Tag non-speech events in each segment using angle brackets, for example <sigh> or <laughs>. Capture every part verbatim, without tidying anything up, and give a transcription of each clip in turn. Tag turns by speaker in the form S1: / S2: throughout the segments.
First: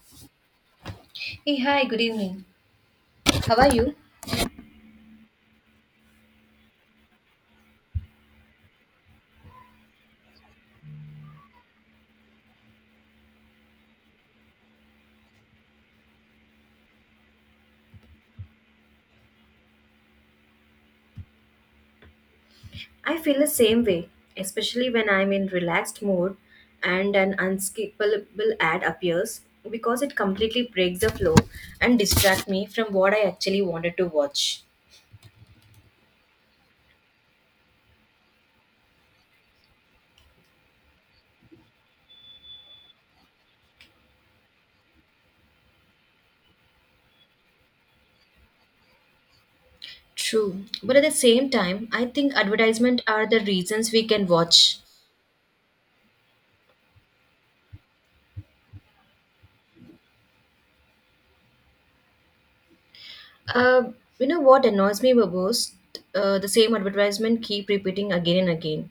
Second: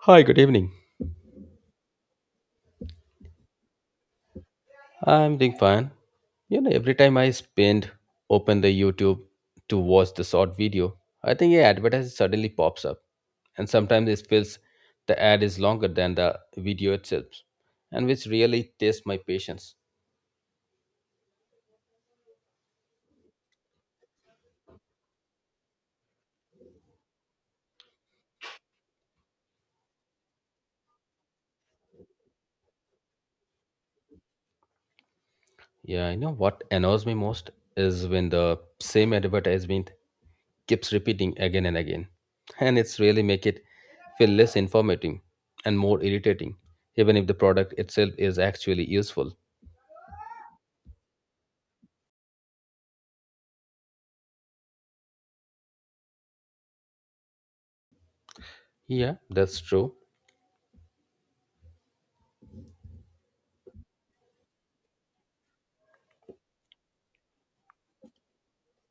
S1: Hi, good evening.
S2: Hey, hi, good evening. How are you?
S1: I'm doing fine. You know, every time I spend open the YouTube to watch the short video, I think a advertisement suddenly pops up, and sometimes it feels the ad is longer than the video itself, and which really tests my patience.
S2: I feel the same way, especially when I'm in relaxed mood and an unskippable ad appears because it completely breaks the flow and distracts me from what I actually wanted to watch.
S1: Yeah, you know what annoys me most is when the same advertisement keeps repeating again and again, and it's really make it feel less informative and more irritating, even if the product itself is actually useful.
S2: True. But at the same time, I think advertisements are the reasons we can watch.
S1: Yeah, that's true.
S2: Uh, you know what annoys me the most? Uh, the same advertisement keep repeating again and again.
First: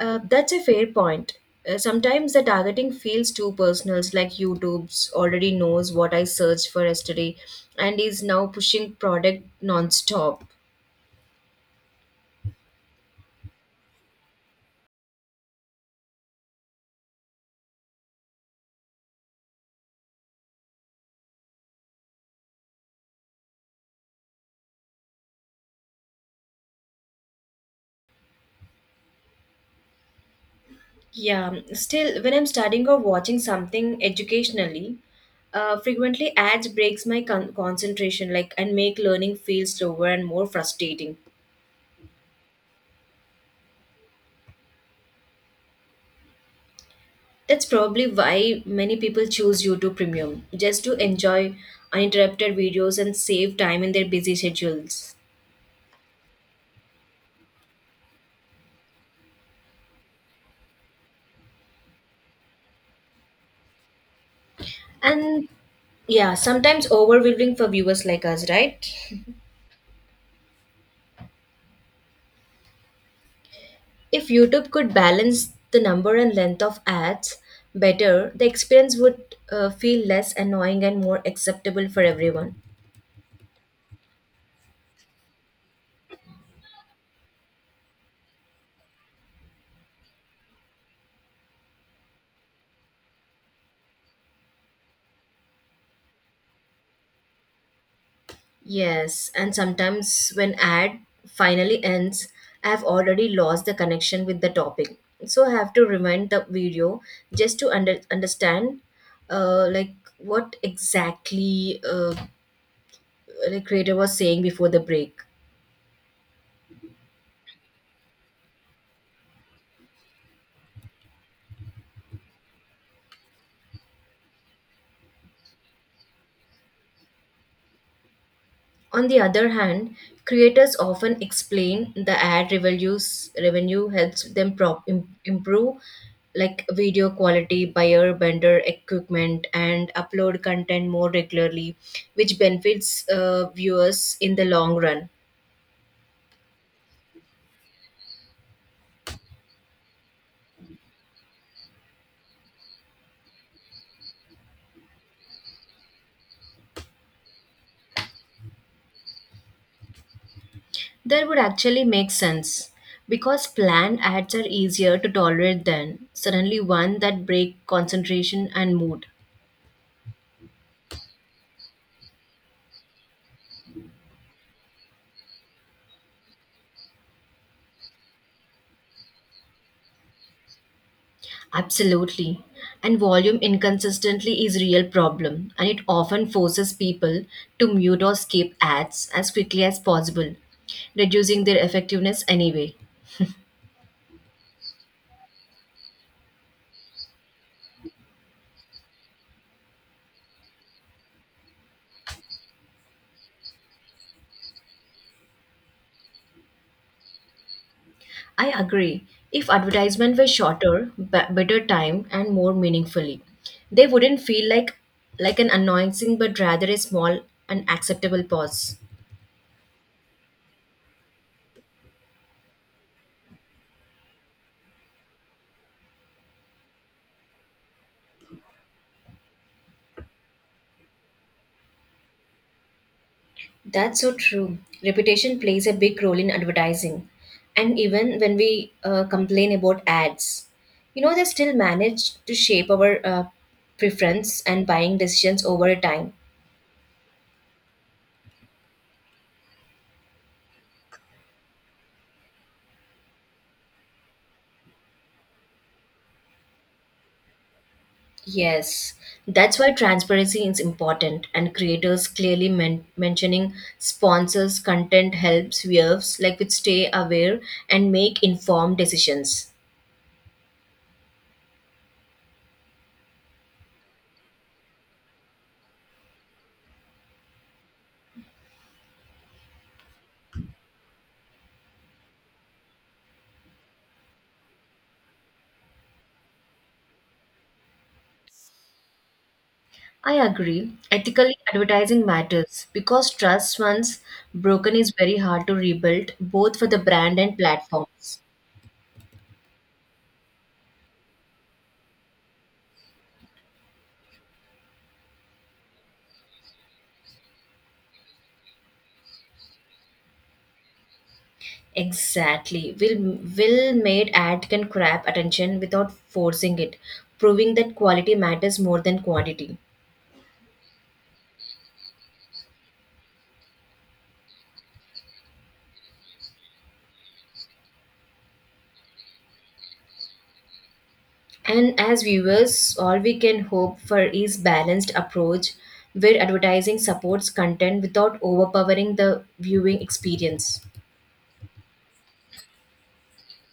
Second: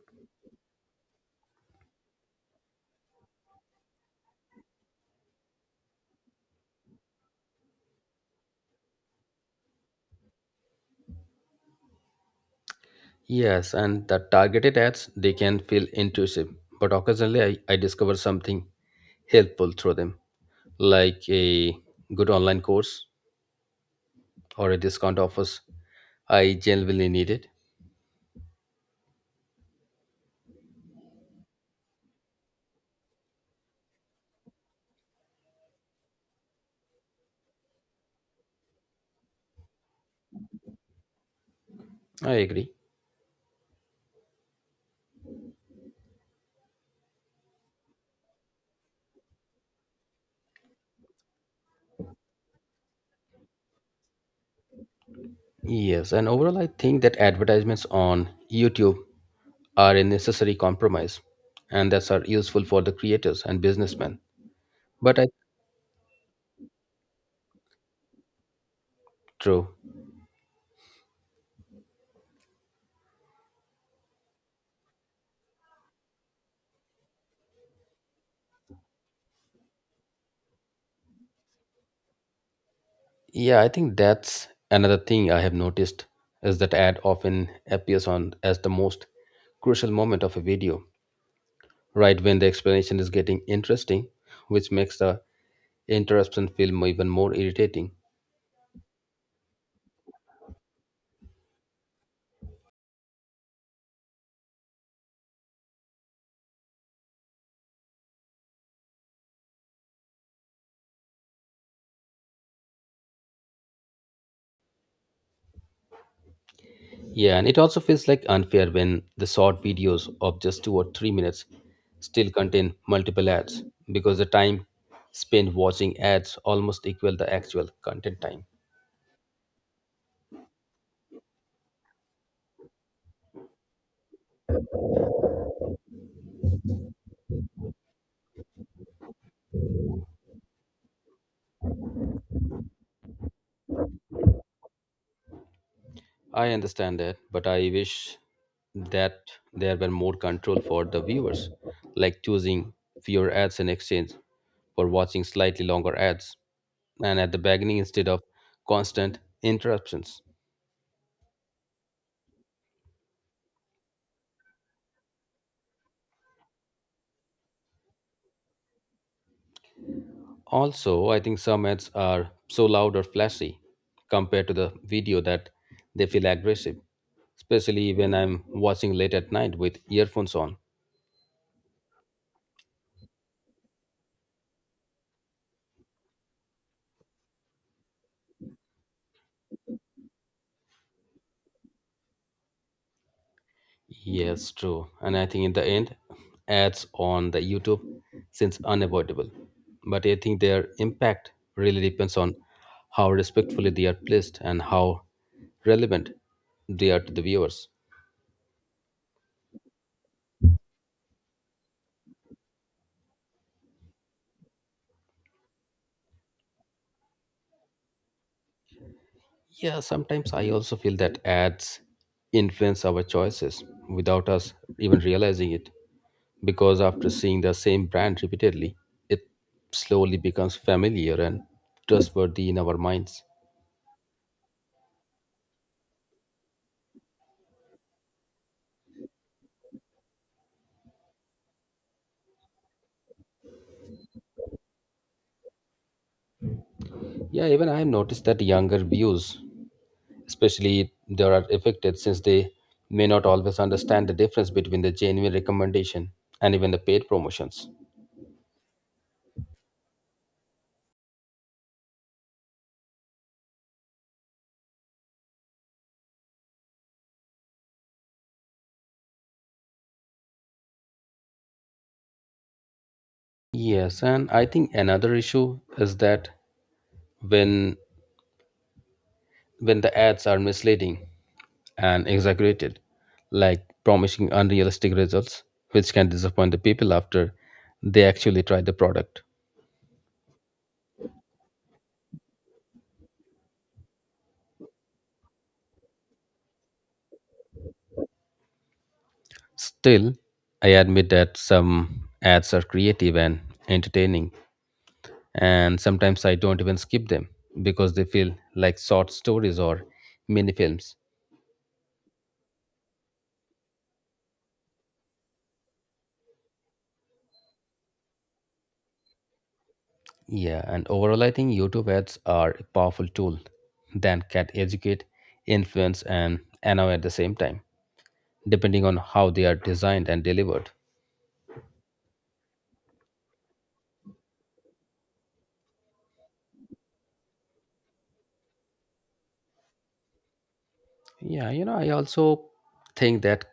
S2: Uh, that's a fair point. Uh, sometimes the targeting feels too personal, like YouTube's already knows what I searched for yesterday and is now pushing product non-stop.
S1: Yes, and the targeted ads, they can feel intrusive, but occasionally I, I discover something helpful through them, like a good online course or a discount offers. I genuinely need it.
S2: Yeah, still, when I'm studying or watching something educationally, uh, frequently ads breaks my con- concentration, like and make learning feel slower and more frustrating.
S1: I agree.
S2: That's probably why many people choose YouTube Premium, just to enjoy uninterrupted videos and save time in their busy schedules.
S1: Yes, and overall, I think that advertisements on YouTube are a necessary compromise, and that's are useful for the creators and businessmen. But I
S2: And yeah, sometimes overwhelming for viewers like us, right?
S1: true.
S2: If YouTube could balance the number and length of ads better, the experience would uh, feel less annoying and more acceptable for everyone.
S1: Yeah, I think that's another thing I have noticed is that ad often appears on as the most crucial moment of a video, right when the explanation is getting interesting, which makes the interruption film even more irritating.
S2: Yes, and sometimes when ad finally ends, I have already lost the connection with the topic. So I have to rewind the video just to under, understand uh, like what exactly uh, the creator was saying before the break.
S1: Yeah, and it also feels like unfair when the short videos of just two or three minutes still contain multiple ads because the time spent watching ads almost equal the actual content time.
S2: On the other hand, creators often explain the ad revenues revenue helps them prop, im- improve like video quality, buyer vendor equipment, and upload content more regularly, which benefits uh, viewers in the long run.
S1: I understand that, but I wish that there were more control for the viewers, like choosing fewer ads in exchange for watching slightly longer ads and at the beginning instead of constant interruptions.
S2: That would actually make sense because planned ads are easier to tolerate than suddenly one that break concentration and mood.
S1: Also, I think some ads are so loud or flashy compared to the video that they feel aggressive, especially when I'm watching late at night with earphones on.
S2: Absolutely. And volume inconsistently is real problem and it often forces people to mute or skip ads as quickly as possible, reducing their effectiveness anyway.
S1: Yes, true. And I think in the end, ads on the YouTube since unavoidable. But I think their impact really depends on how respectfully they are placed and how relevant they are to the viewers.
S2: I agree. If advertisement were shorter, b- better time and more meaningfully, they wouldn't feel like like an annoying but rather a small and acceptable pause.
S1: Yeah, sometimes I also feel that ads influence our choices without us even realizing it. Because after seeing the same brand repeatedly, it slowly becomes familiar and trustworthy in our minds.
S2: That's so true. Reputation plays a big role in advertising. And even when we uh, complain about ads, you know, they still manage to shape our uh, preference and buying decisions over time.
S1: Yeah, even I have noticed that younger views especially they are affected since they may not always understand the difference between the genuine recommendation and even the paid promotions.
S2: Yes, that's why transparency is important, and creators clearly men- mentioning sponsors' content helps viewers like to stay aware and make informed decisions.
S1: Yes, and I think another issue is that when when the ads are misleading and exaggerated, like promising unrealistic results, which can disappoint the people after they actually try the product.
S2: I agree. Ethically, advertising matters because trust once broken is very hard to rebuild, both for the brand and platforms.
S1: Still, I admit that some ads are creative and entertaining and sometimes I don't even skip them because they feel like short stories or mini films.
S2: Exactly. Will will made ad can grab attention without forcing it, proving that quality matters more than quantity.
S1: Yeah, and overall, I think YouTube ads are a powerful tool that can educate, influence, and annoy at the same time, depending on how they are designed and delivered.
S2: And as viewers, all we can hope for is balanced approach where advertising supports content without overpowering the viewing experience.
S1: Yeah, you know, I also think that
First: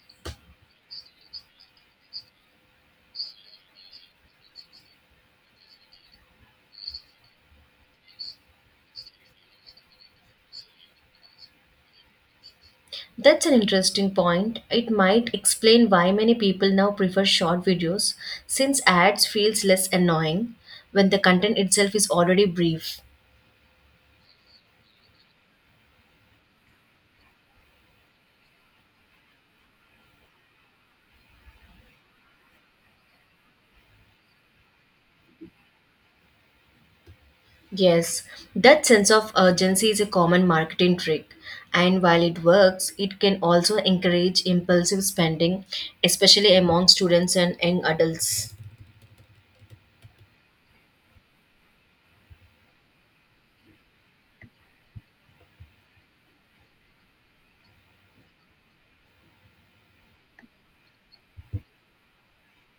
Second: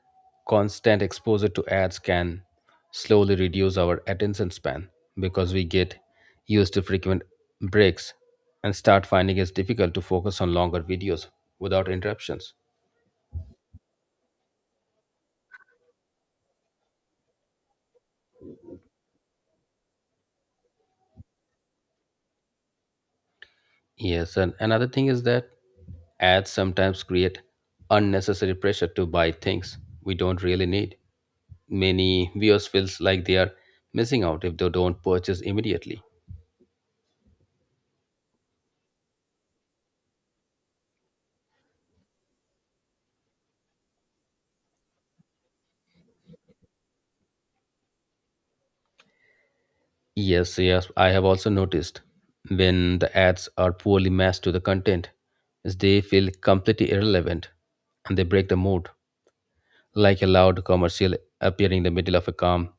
S1: constant exposure to ads can slowly reduce our attention span because we get used to frequent breaks and start finding it's difficult to focus on longer videos without interruptions.
S2: That's an interesting point. It might explain why many people now prefer short videos since ads feels less annoying when the content itself is already brief.
S1: Yes, and another thing is that ads sometimes create unnecessary pressure to buy things we don't really need. Many viewers feels like they are missing out if they don't purchase immediately.
S2: Yes, that sense of urgency is a common marketing trick and while it works, it can also encourage impulsive spending especially among students and young adults.
S1: Yes, yes, I have also noticed when the ads are poorly matched to the content, is they feel completely irrelevant and they break the mood, like a loud commercial appearing in the middle of a calm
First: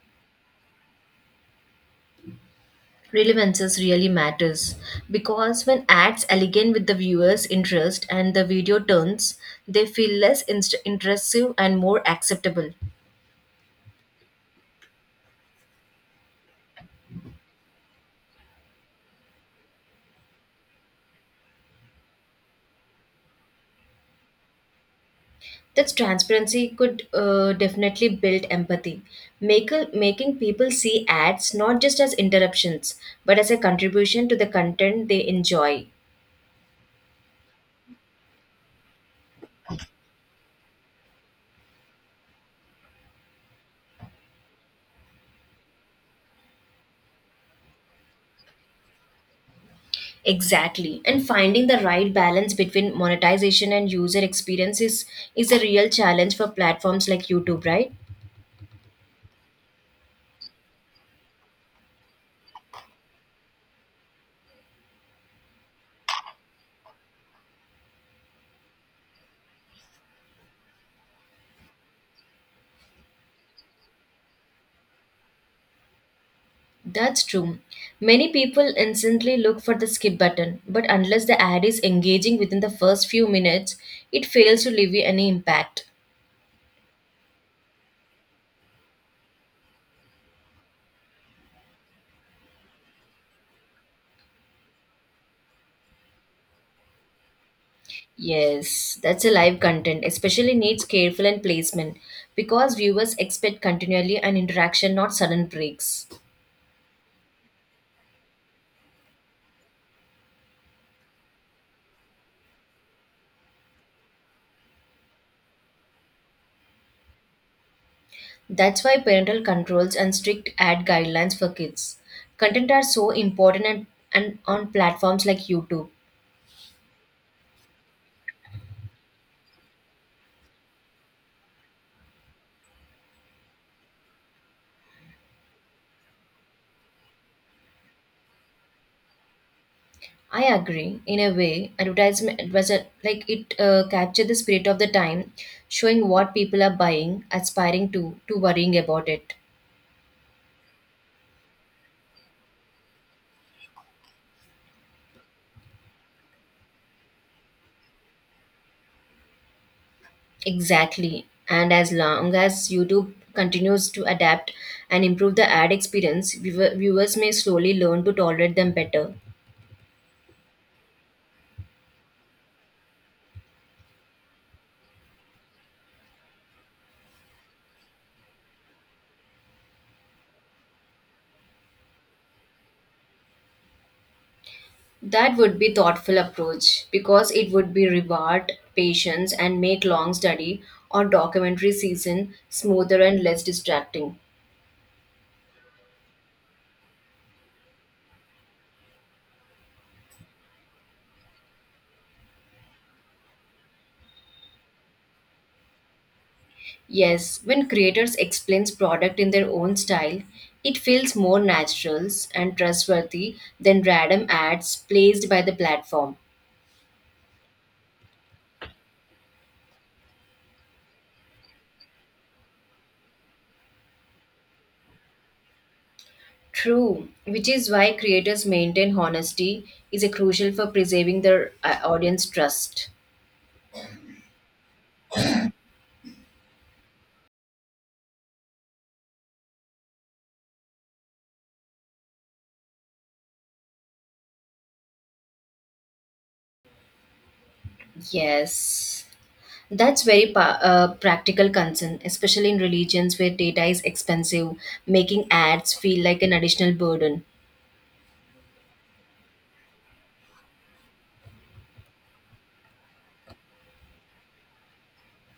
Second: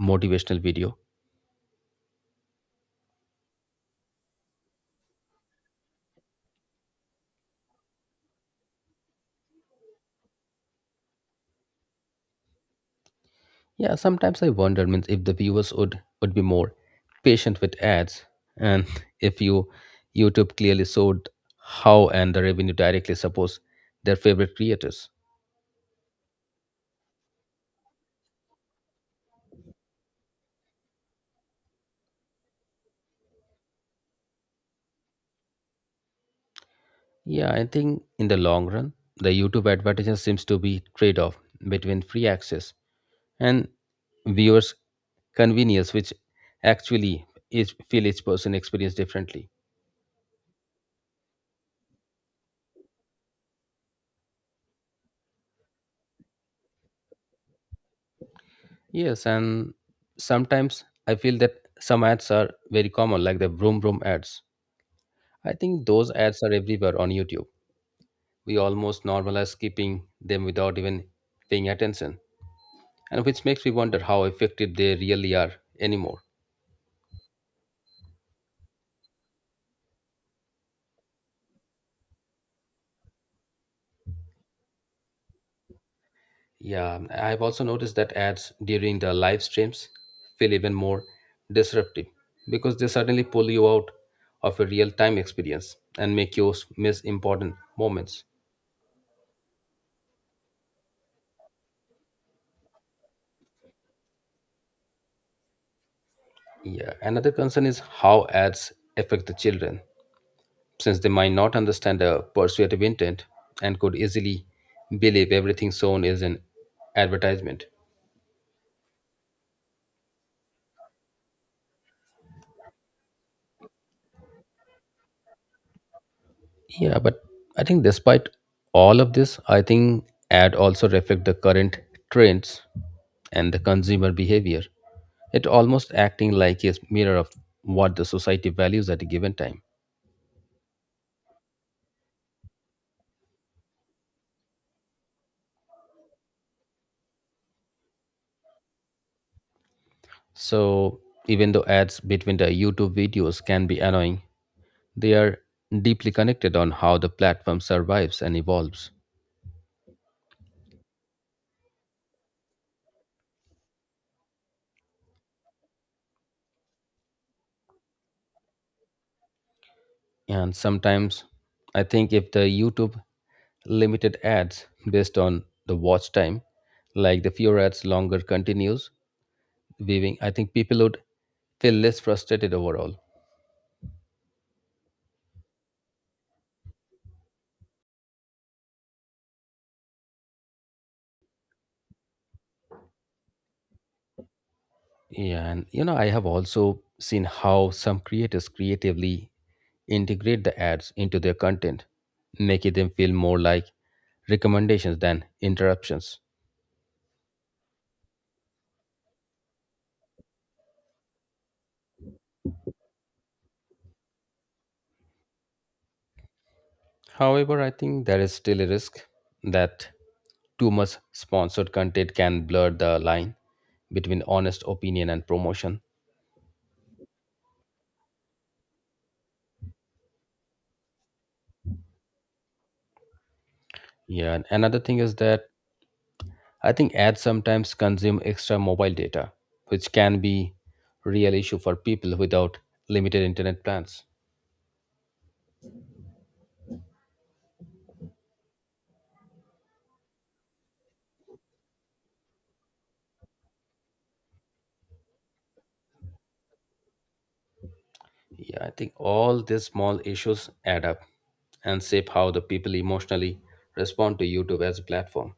S1: motivational video.
S2: Relevances really matters because when acts align with the viewer's interest and the video turns, they feel less inst- intrusive and more acceptable.
S1: Yeah, sometimes I wonder means if the viewers would would be more patient with ads and <laughs> if you YouTube clearly showed how and the revenue directly supports their favorite creators.
S2: That transparency could uh, definitely build empathy, make, making people see ads not just as interruptions but as a contribution to the content they enjoy.
S1: Yeah, I think in the long run, the YouTube advertisement seems to be trade-off between free access and viewers' convenience, which actually each feel each person experience differently.
S2: Exactly. And finding the right balance between monetization and user experience is, is a real challenge for platforms like YouTube, right?
S1: Yes, and sometimes I feel that some ads are very common, like the Vroom Vroom ads. I think those ads are everywhere on YouTube. We almost normalize skipping them without even paying attention, and which makes me wonder how effective they really are anymore.
S2: That's true. Many people instantly look for the skip button, but unless the ad is engaging within the first few minutes, it fails to leave you any impact.
S1: Yeah, I've also noticed that ads during the live streams feel even more disruptive because they suddenly pull you out of a real time experience and make you miss important moments.
S2: Yes, that's a live content, especially needs careful and placement because viewers expect continually an interaction, not sudden breaks.
S1: Yeah, another concern is how ads affect the children since they might not understand the persuasive intent and could easily believe everything shown is an advertisement.
S2: That's why parental controls and strict ad guidelines for kids. Content are so important and, and on platforms like YouTube.
S1: Yeah, but I think despite all of this, I think ad also reflect the current trends and the consumer behavior. It almost acting like a mirror of what the society values at a given time.
S2: I agree. In a way, advertisement was a, like it uh, captured the spirit of the time, showing what people are buying, aspiring to, to worrying about it.
S1: So even though ads between the YouTube videos can be annoying, they are deeply connected on how the platform survives and evolves.
S2: Exactly. And as long as YouTube continues to adapt and improve the ad experience, viewer- viewers may slowly learn to tolerate them better.
S1: And sometimes I think if the YouTube limited ads based on the watch time, like the fewer ads longer continues, weaving, I think people would feel less frustrated overall.
S2: That would be thoughtful approach because it would be reward patience and make long study or documentary season smoother and less distracting.
S1: Yeah, and you know, I have also seen how some creators creatively integrate the ads into their content, making them feel more like recommendations than interruptions.
S2: Yes, when creators explains product in their own style, it feels more natural and trustworthy than random ads placed by the platform.
S1: However, I think there is still a risk that too much sponsored content can blur the line between honest opinion and promotion.
S2: True, which is why creators maintain honesty is a crucial for preserving their uh, audience trust.
S1: Yeah, and another thing is that I think ads sometimes consume extra mobile data, which can be real issue for people without limited internet plans.
S2: Yes. That's very pa- uh, practical concern, especially in religions where data is expensive, making ads feel like an additional burden.
S1: Yeah, I think all these small issues add up and shape how the people emotionally respond to YouTube as a platform.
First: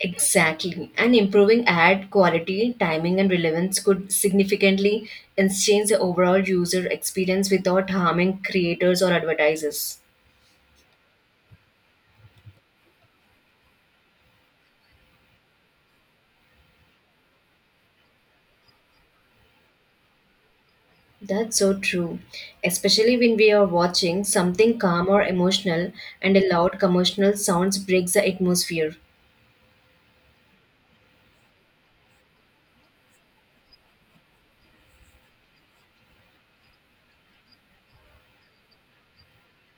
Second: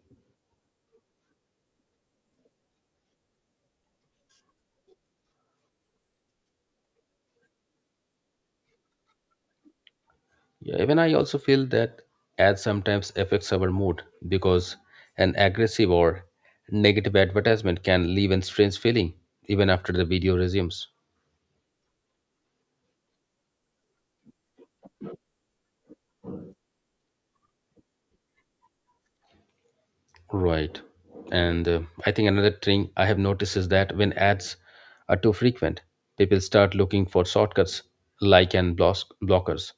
S2: Exactly. And improving ad quality, timing, and relevance could significantly enhance the overall user experience without harming creators or advertisers.
S1: Yeah, even I also feel that ads sometimes affects our mood because an aggressive or negative advertisement can leave a strange feeling even after the video resumes.
S2: That's so true. Especially when we are watching something calm or emotional and a loud commercial sounds breaks the atmosphere.
S1: Right. And uh, I think another thing I have noticed is that when ads are too frequent, people start looking for shortcuts like and blos- blockers,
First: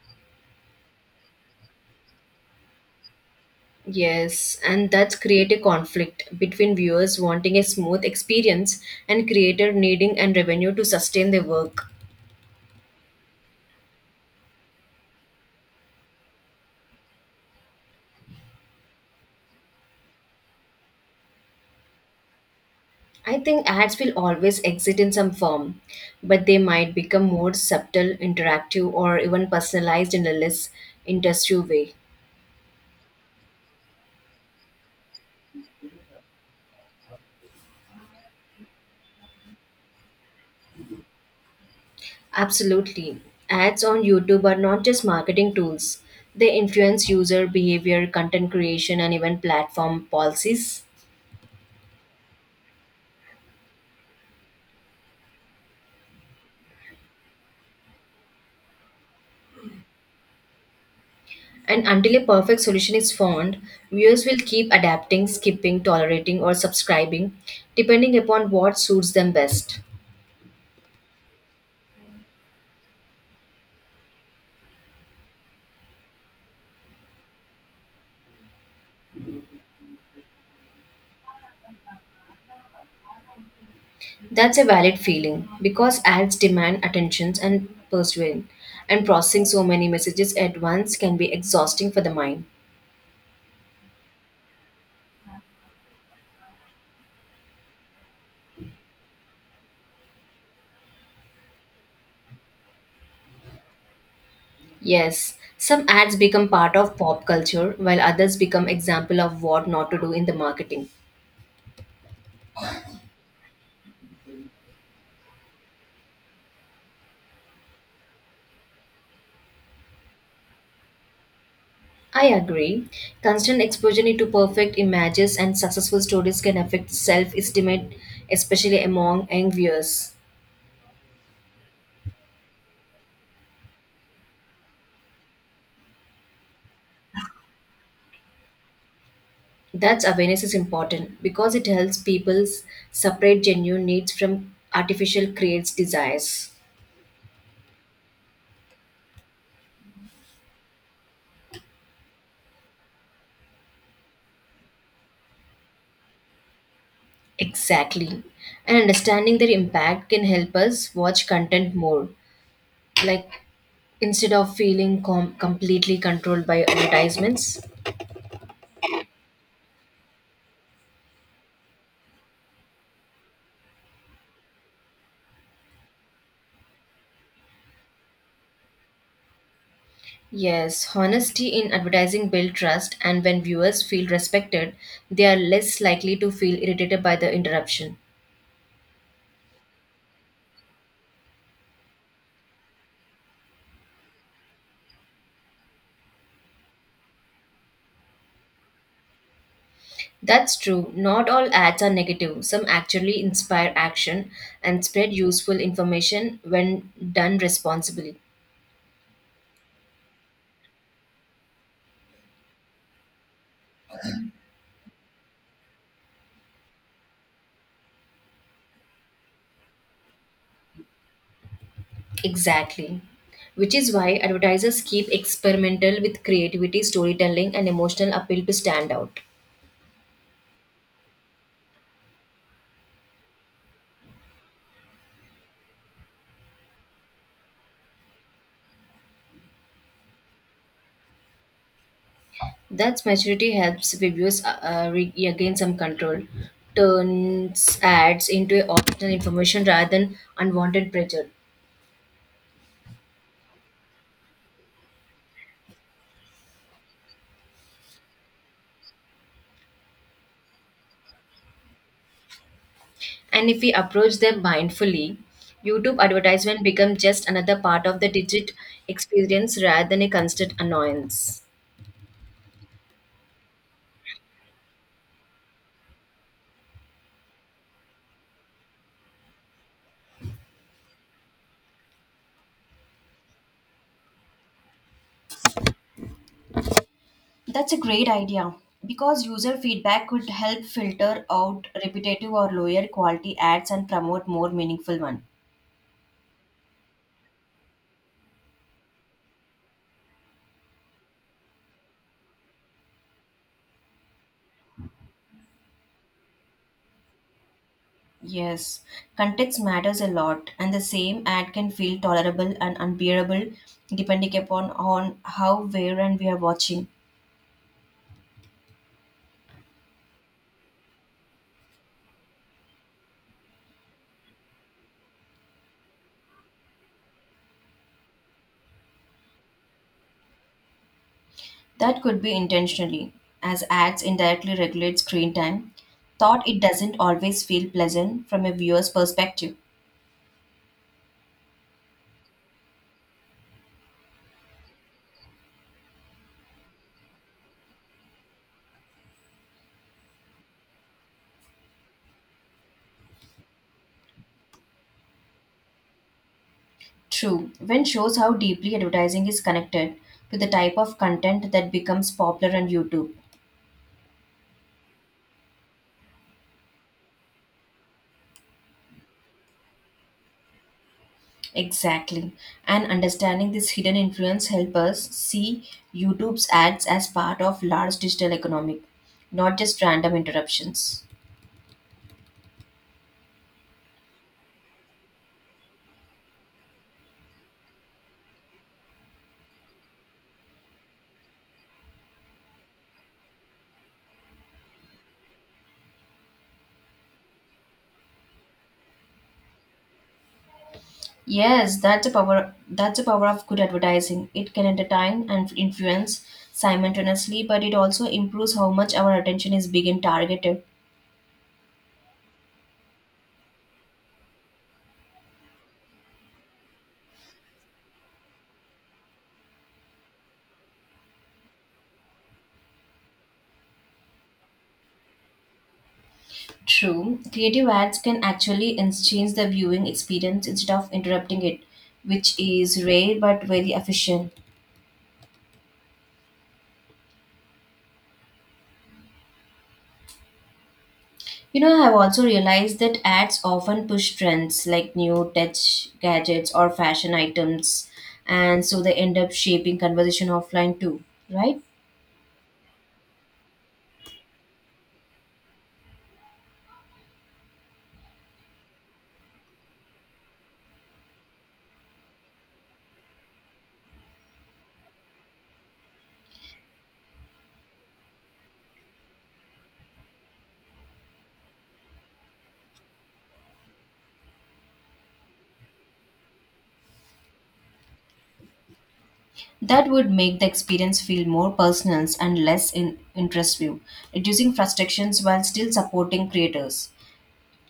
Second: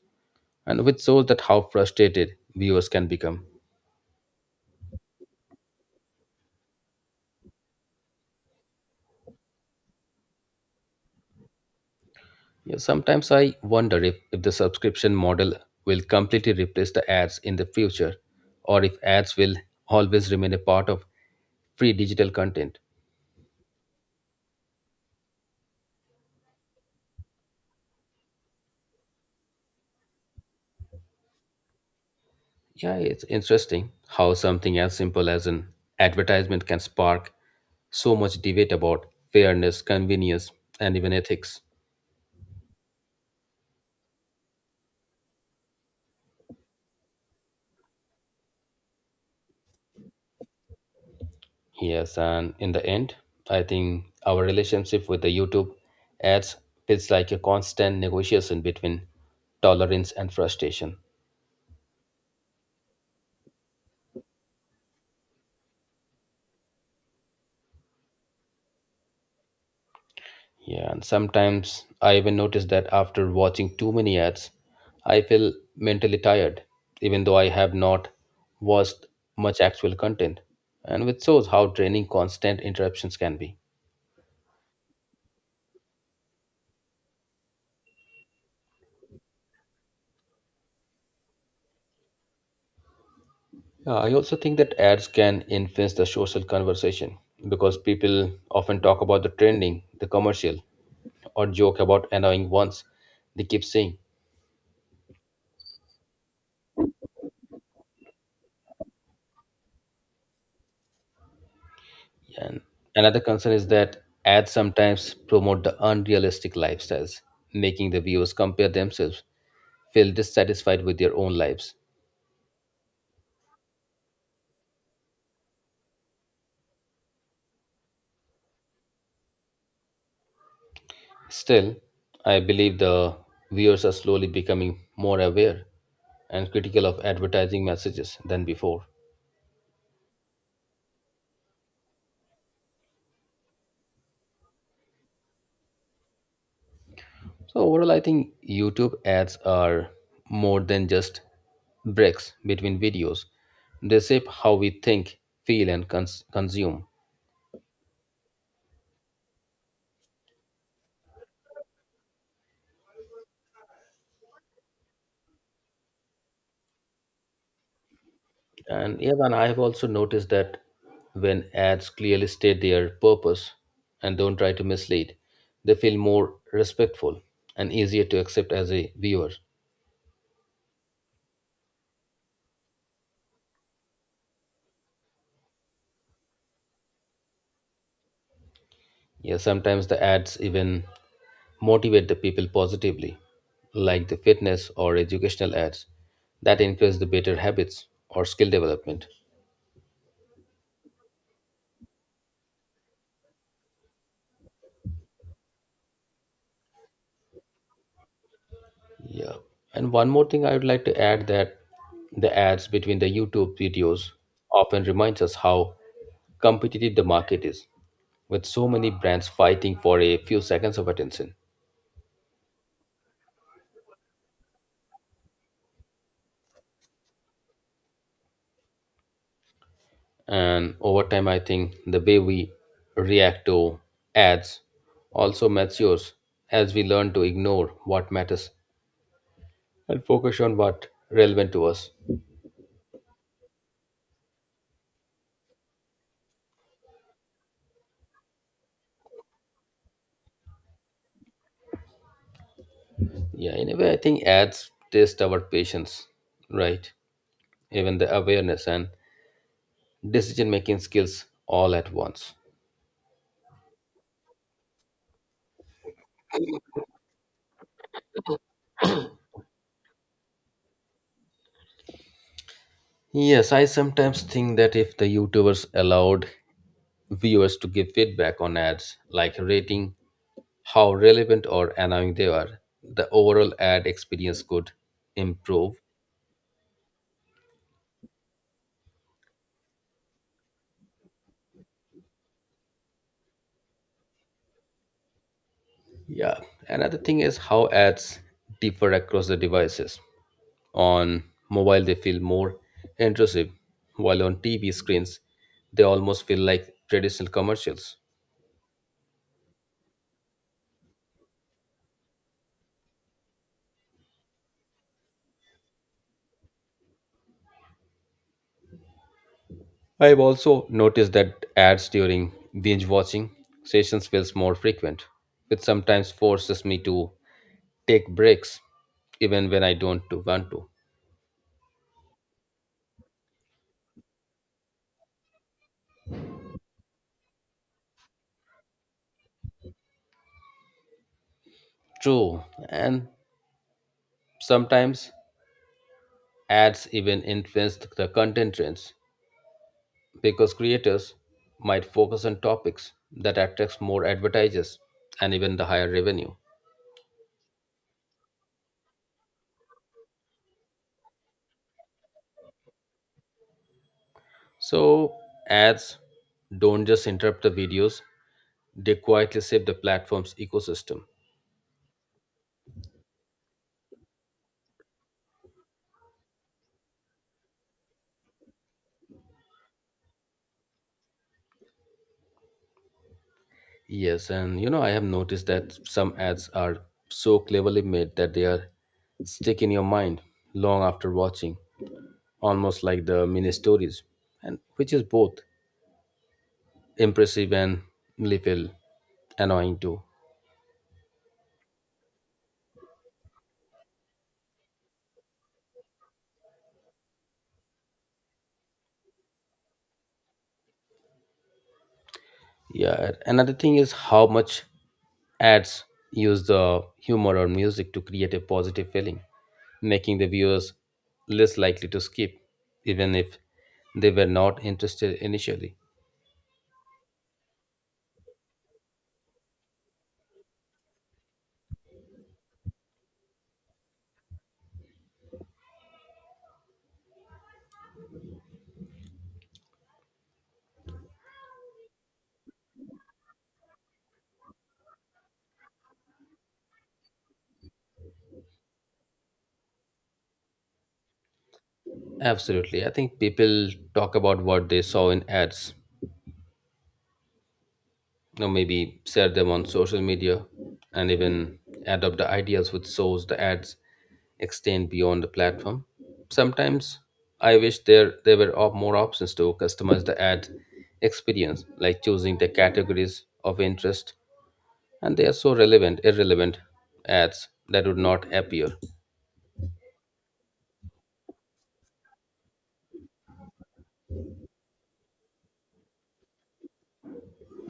S1: and which shows that how frustrated viewers can become.
S2: Yes, and that's create a conflict between viewers wanting a smooth experience and creator needing and revenue to sustain their work.
S1: Yeah, sometimes I wonder if, if the subscription model will completely replace the ads in the future, or if ads will always remain a part of free digital content.
S2: I think ads will always exist in some form, but they might become more subtle, interactive, or even personalized in a less industrial way.
S1: Yeah, it's interesting how something as simple as an advertisement can spark so much debate about fairness, convenience, and even ethics.
S2: Absolutely. Ads on YouTube are not just marketing tools, they influence user behavior, content creation, and even platform policies.
S1: Yes, and in the end, I think our relationship with the YouTube ads feels like a constant negotiation between tolerance and frustration.
S2: And until a perfect solution is found, viewers will keep adapting, skipping, tolerating, or subscribing, depending upon what suits them best.
S1: Yeah, and sometimes I even notice that after watching too many ads, I feel mentally tired, even though I have not watched much actual content, and which shows how draining constant interruptions can be.
S2: That's a valid feeling because ads demand attentions and persuasion, and processing so many messages at once can be exhausting for the mind.
S1: Uh, I also think that ads can influence the social conversation because people often talk about the trending, the commercial, or joke about annoying ones they keep seeing.
S2: Yes, some ads become part of pop culture while others become example of what not to do in the marketing.
S1: Yeah. And another concern is that ads sometimes promote the unrealistic lifestyles, making the viewers compare themselves, feel dissatisfied with their own lives.
S2: I agree. Constant exposure to perfect images and successful stories can affect self-estimate, especially among young viewers.
S1: Still, I believe the viewers are slowly becoming more aware and critical of advertising messages than before.
S2: That's awareness is important because it helps people s- separate genuine needs from artificial creates desires.
S1: So, overall, I think YouTube ads are more than just breaks between videos, they shape how we think, feel, and cons- consume.
S2: Exactly. And understanding their impact can help us watch content more, like instead of feeling com- completely controlled by advertisements.
S1: And even I have also noticed that when ads clearly state their purpose and don't try to mislead, they feel more respectful and easier to accept as a viewer.
S2: Yes, honesty in advertising builds trust, and when viewers feel respected, they are less likely to feel irritated by the interruption.
S1: Yeah, sometimes the ads even motivate the people positively, like the fitness or educational ads that encourage the better habits or skill development.
S2: That's true. Not all ads are negative. Some actually inspire action and spread useful information when done responsibly.
S1: Yeah. And one more thing I would like to add that the ads between the YouTube videos often reminds us how competitive the market is, with so many brands fighting for a few seconds of attention.
S2: Exactly. Which is why advertisers keep experimental with creativity, storytelling, and emotional appeal to stand out.
S1: And over time, I think the way we react to ads also matures as we learn to ignore what matters and focus on what relevant to us.
S2: That's maturity helps reviewers uh, uh, re- regain some control, turns ads into optional information rather than unwanted pressure.
S1: Yeah, in a way, I think ads test our patience, right? Even the awareness and decision making skills all at once.
S2: And if we approach them mindfully, youtube advertisement become just another part of the digit experience rather than a constant annoyance.
S1: Yes, I sometimes think that if the YouTubers allowed viewers to give feedback on ads, like rating how relevant or annoying they are, the overall ad experience could improve.
S2: That's a great idea because user feedback could help filter out repetitive or lower quality ads and promote more meaningful ones.
S1: Yeah, another thing is how ads differ across the devices. On mobile, they feel more intrusive, while on T V screens, they almost feel like traditional commercials.
S2: Yes, context matters a lot and the same ad can feel tolerable and unbearable depending upon on how where and we are watching.
S1: I've also noticed that ads during binge watching sessions feels more frequent, which sometimes forces me to take breaks even when I don't to want to.
S2: That could be intentionally, as ads indirectly regulate screen time. Thought it doesn't always feel pleasant from a viewer's perspective.
S1: True, and sometimes ads even influence the content trends because creators might focus on topics that attracts more advertisers and even the higher revenue.
S2: True, when shows how deeply advertising is connected to the type of content that becomes popular on YouTube.
S1: So ads don't just interrupt the videos, they quietly shape the platform's ecosystem.
S2: Exactly. And understanding this hidden influence help us see YouTube's ads as part of large digital economic, not just random interruptions.
S1: Yes, and you know, I have noticed that some ads are so cleverly made that they are stick in your mind long after watching, almost like the mini stories, and which is both impressive and little annoying too.
S2: Yes, that's the power that's the power of good advertising. It can entertain and influence simultaneously, but it also improves how much our attention is big and targeted.
S1: Yeah, another thing is how much ads use the humor or music to create a positive feeling, making the viewers less likely to skip, even if they were not interested initially.
S2: True, creative ads can actually ins- change the viewing experience instead of interrupting it, which is rare but very efficient. You know, I have also realized that ads often push trends like new tech gadgets or fashion items, and so they end up shaping conversation offline too, right?
S1: Absolutely. I think people talk about what they saw in ads, or maybe share them on social media, and even adopt the ideas which shows the ads extend beyond the platform. Sometimes I wish there there were op- more options to customize the ad experience, like choosing the categories of interest, and they are so relevant, irrelevant ads that would not appear.
S2: That would make the experience feel more personal and less in- intrusive, reducing frustrations while still supporting creators.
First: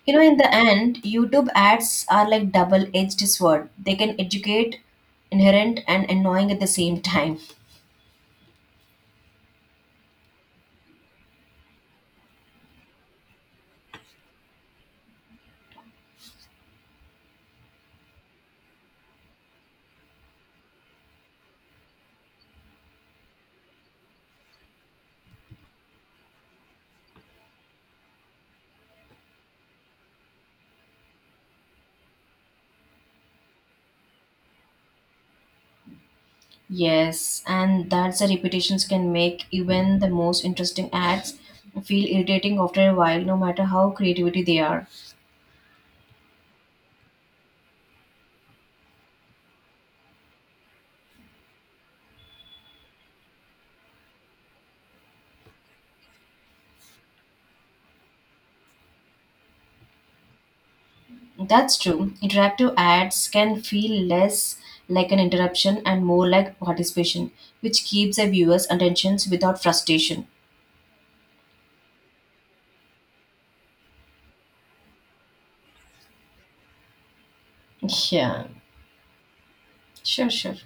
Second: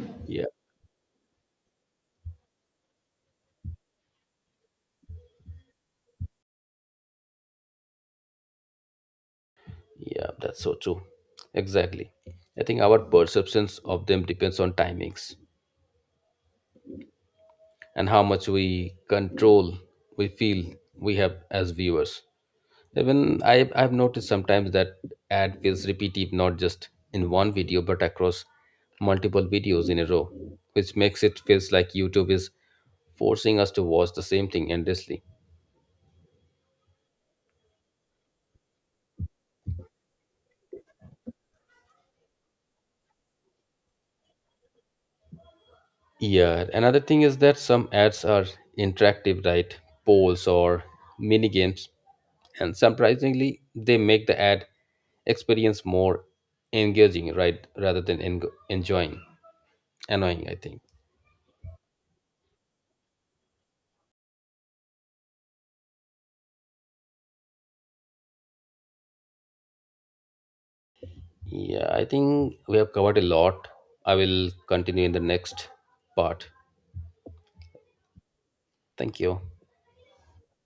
S2: You know, in
S1: Yeah.
S2: the end, YouTube ads are like double-edged sword. They can educate, inherent, and annoying at the same time.
S1: Yeah, that's so true. Exactly. I think our perceptions of them depends on timings and how much we control we feel we have as viewers. Even I I've noticed sometimes that ad feels repetitive not just in one video but across multiple videos in a row, which makes it feels like YouTube is forcing us to watch the same thing endlessly.
S2: Yes, and that's the repetitions can make even the most interesting ads feel irritating after a while, no matter how creativity they are.
S1: Yeah, another thing is that some ads are interactive, right? Polls or mini games, and surprisingly, they make the ad experience more engaging, right, rather than en- enjoying, annoying. I think.
S2: That's true. Interactive ads can feel less like an interruption and more like participation, which keeps the viewers' attentions without frustration.
S1: Yeah, I think we have covered a lot. I will continue in the next part.
S2: Yeah,
S1: Thank you.
S2: sure, sure.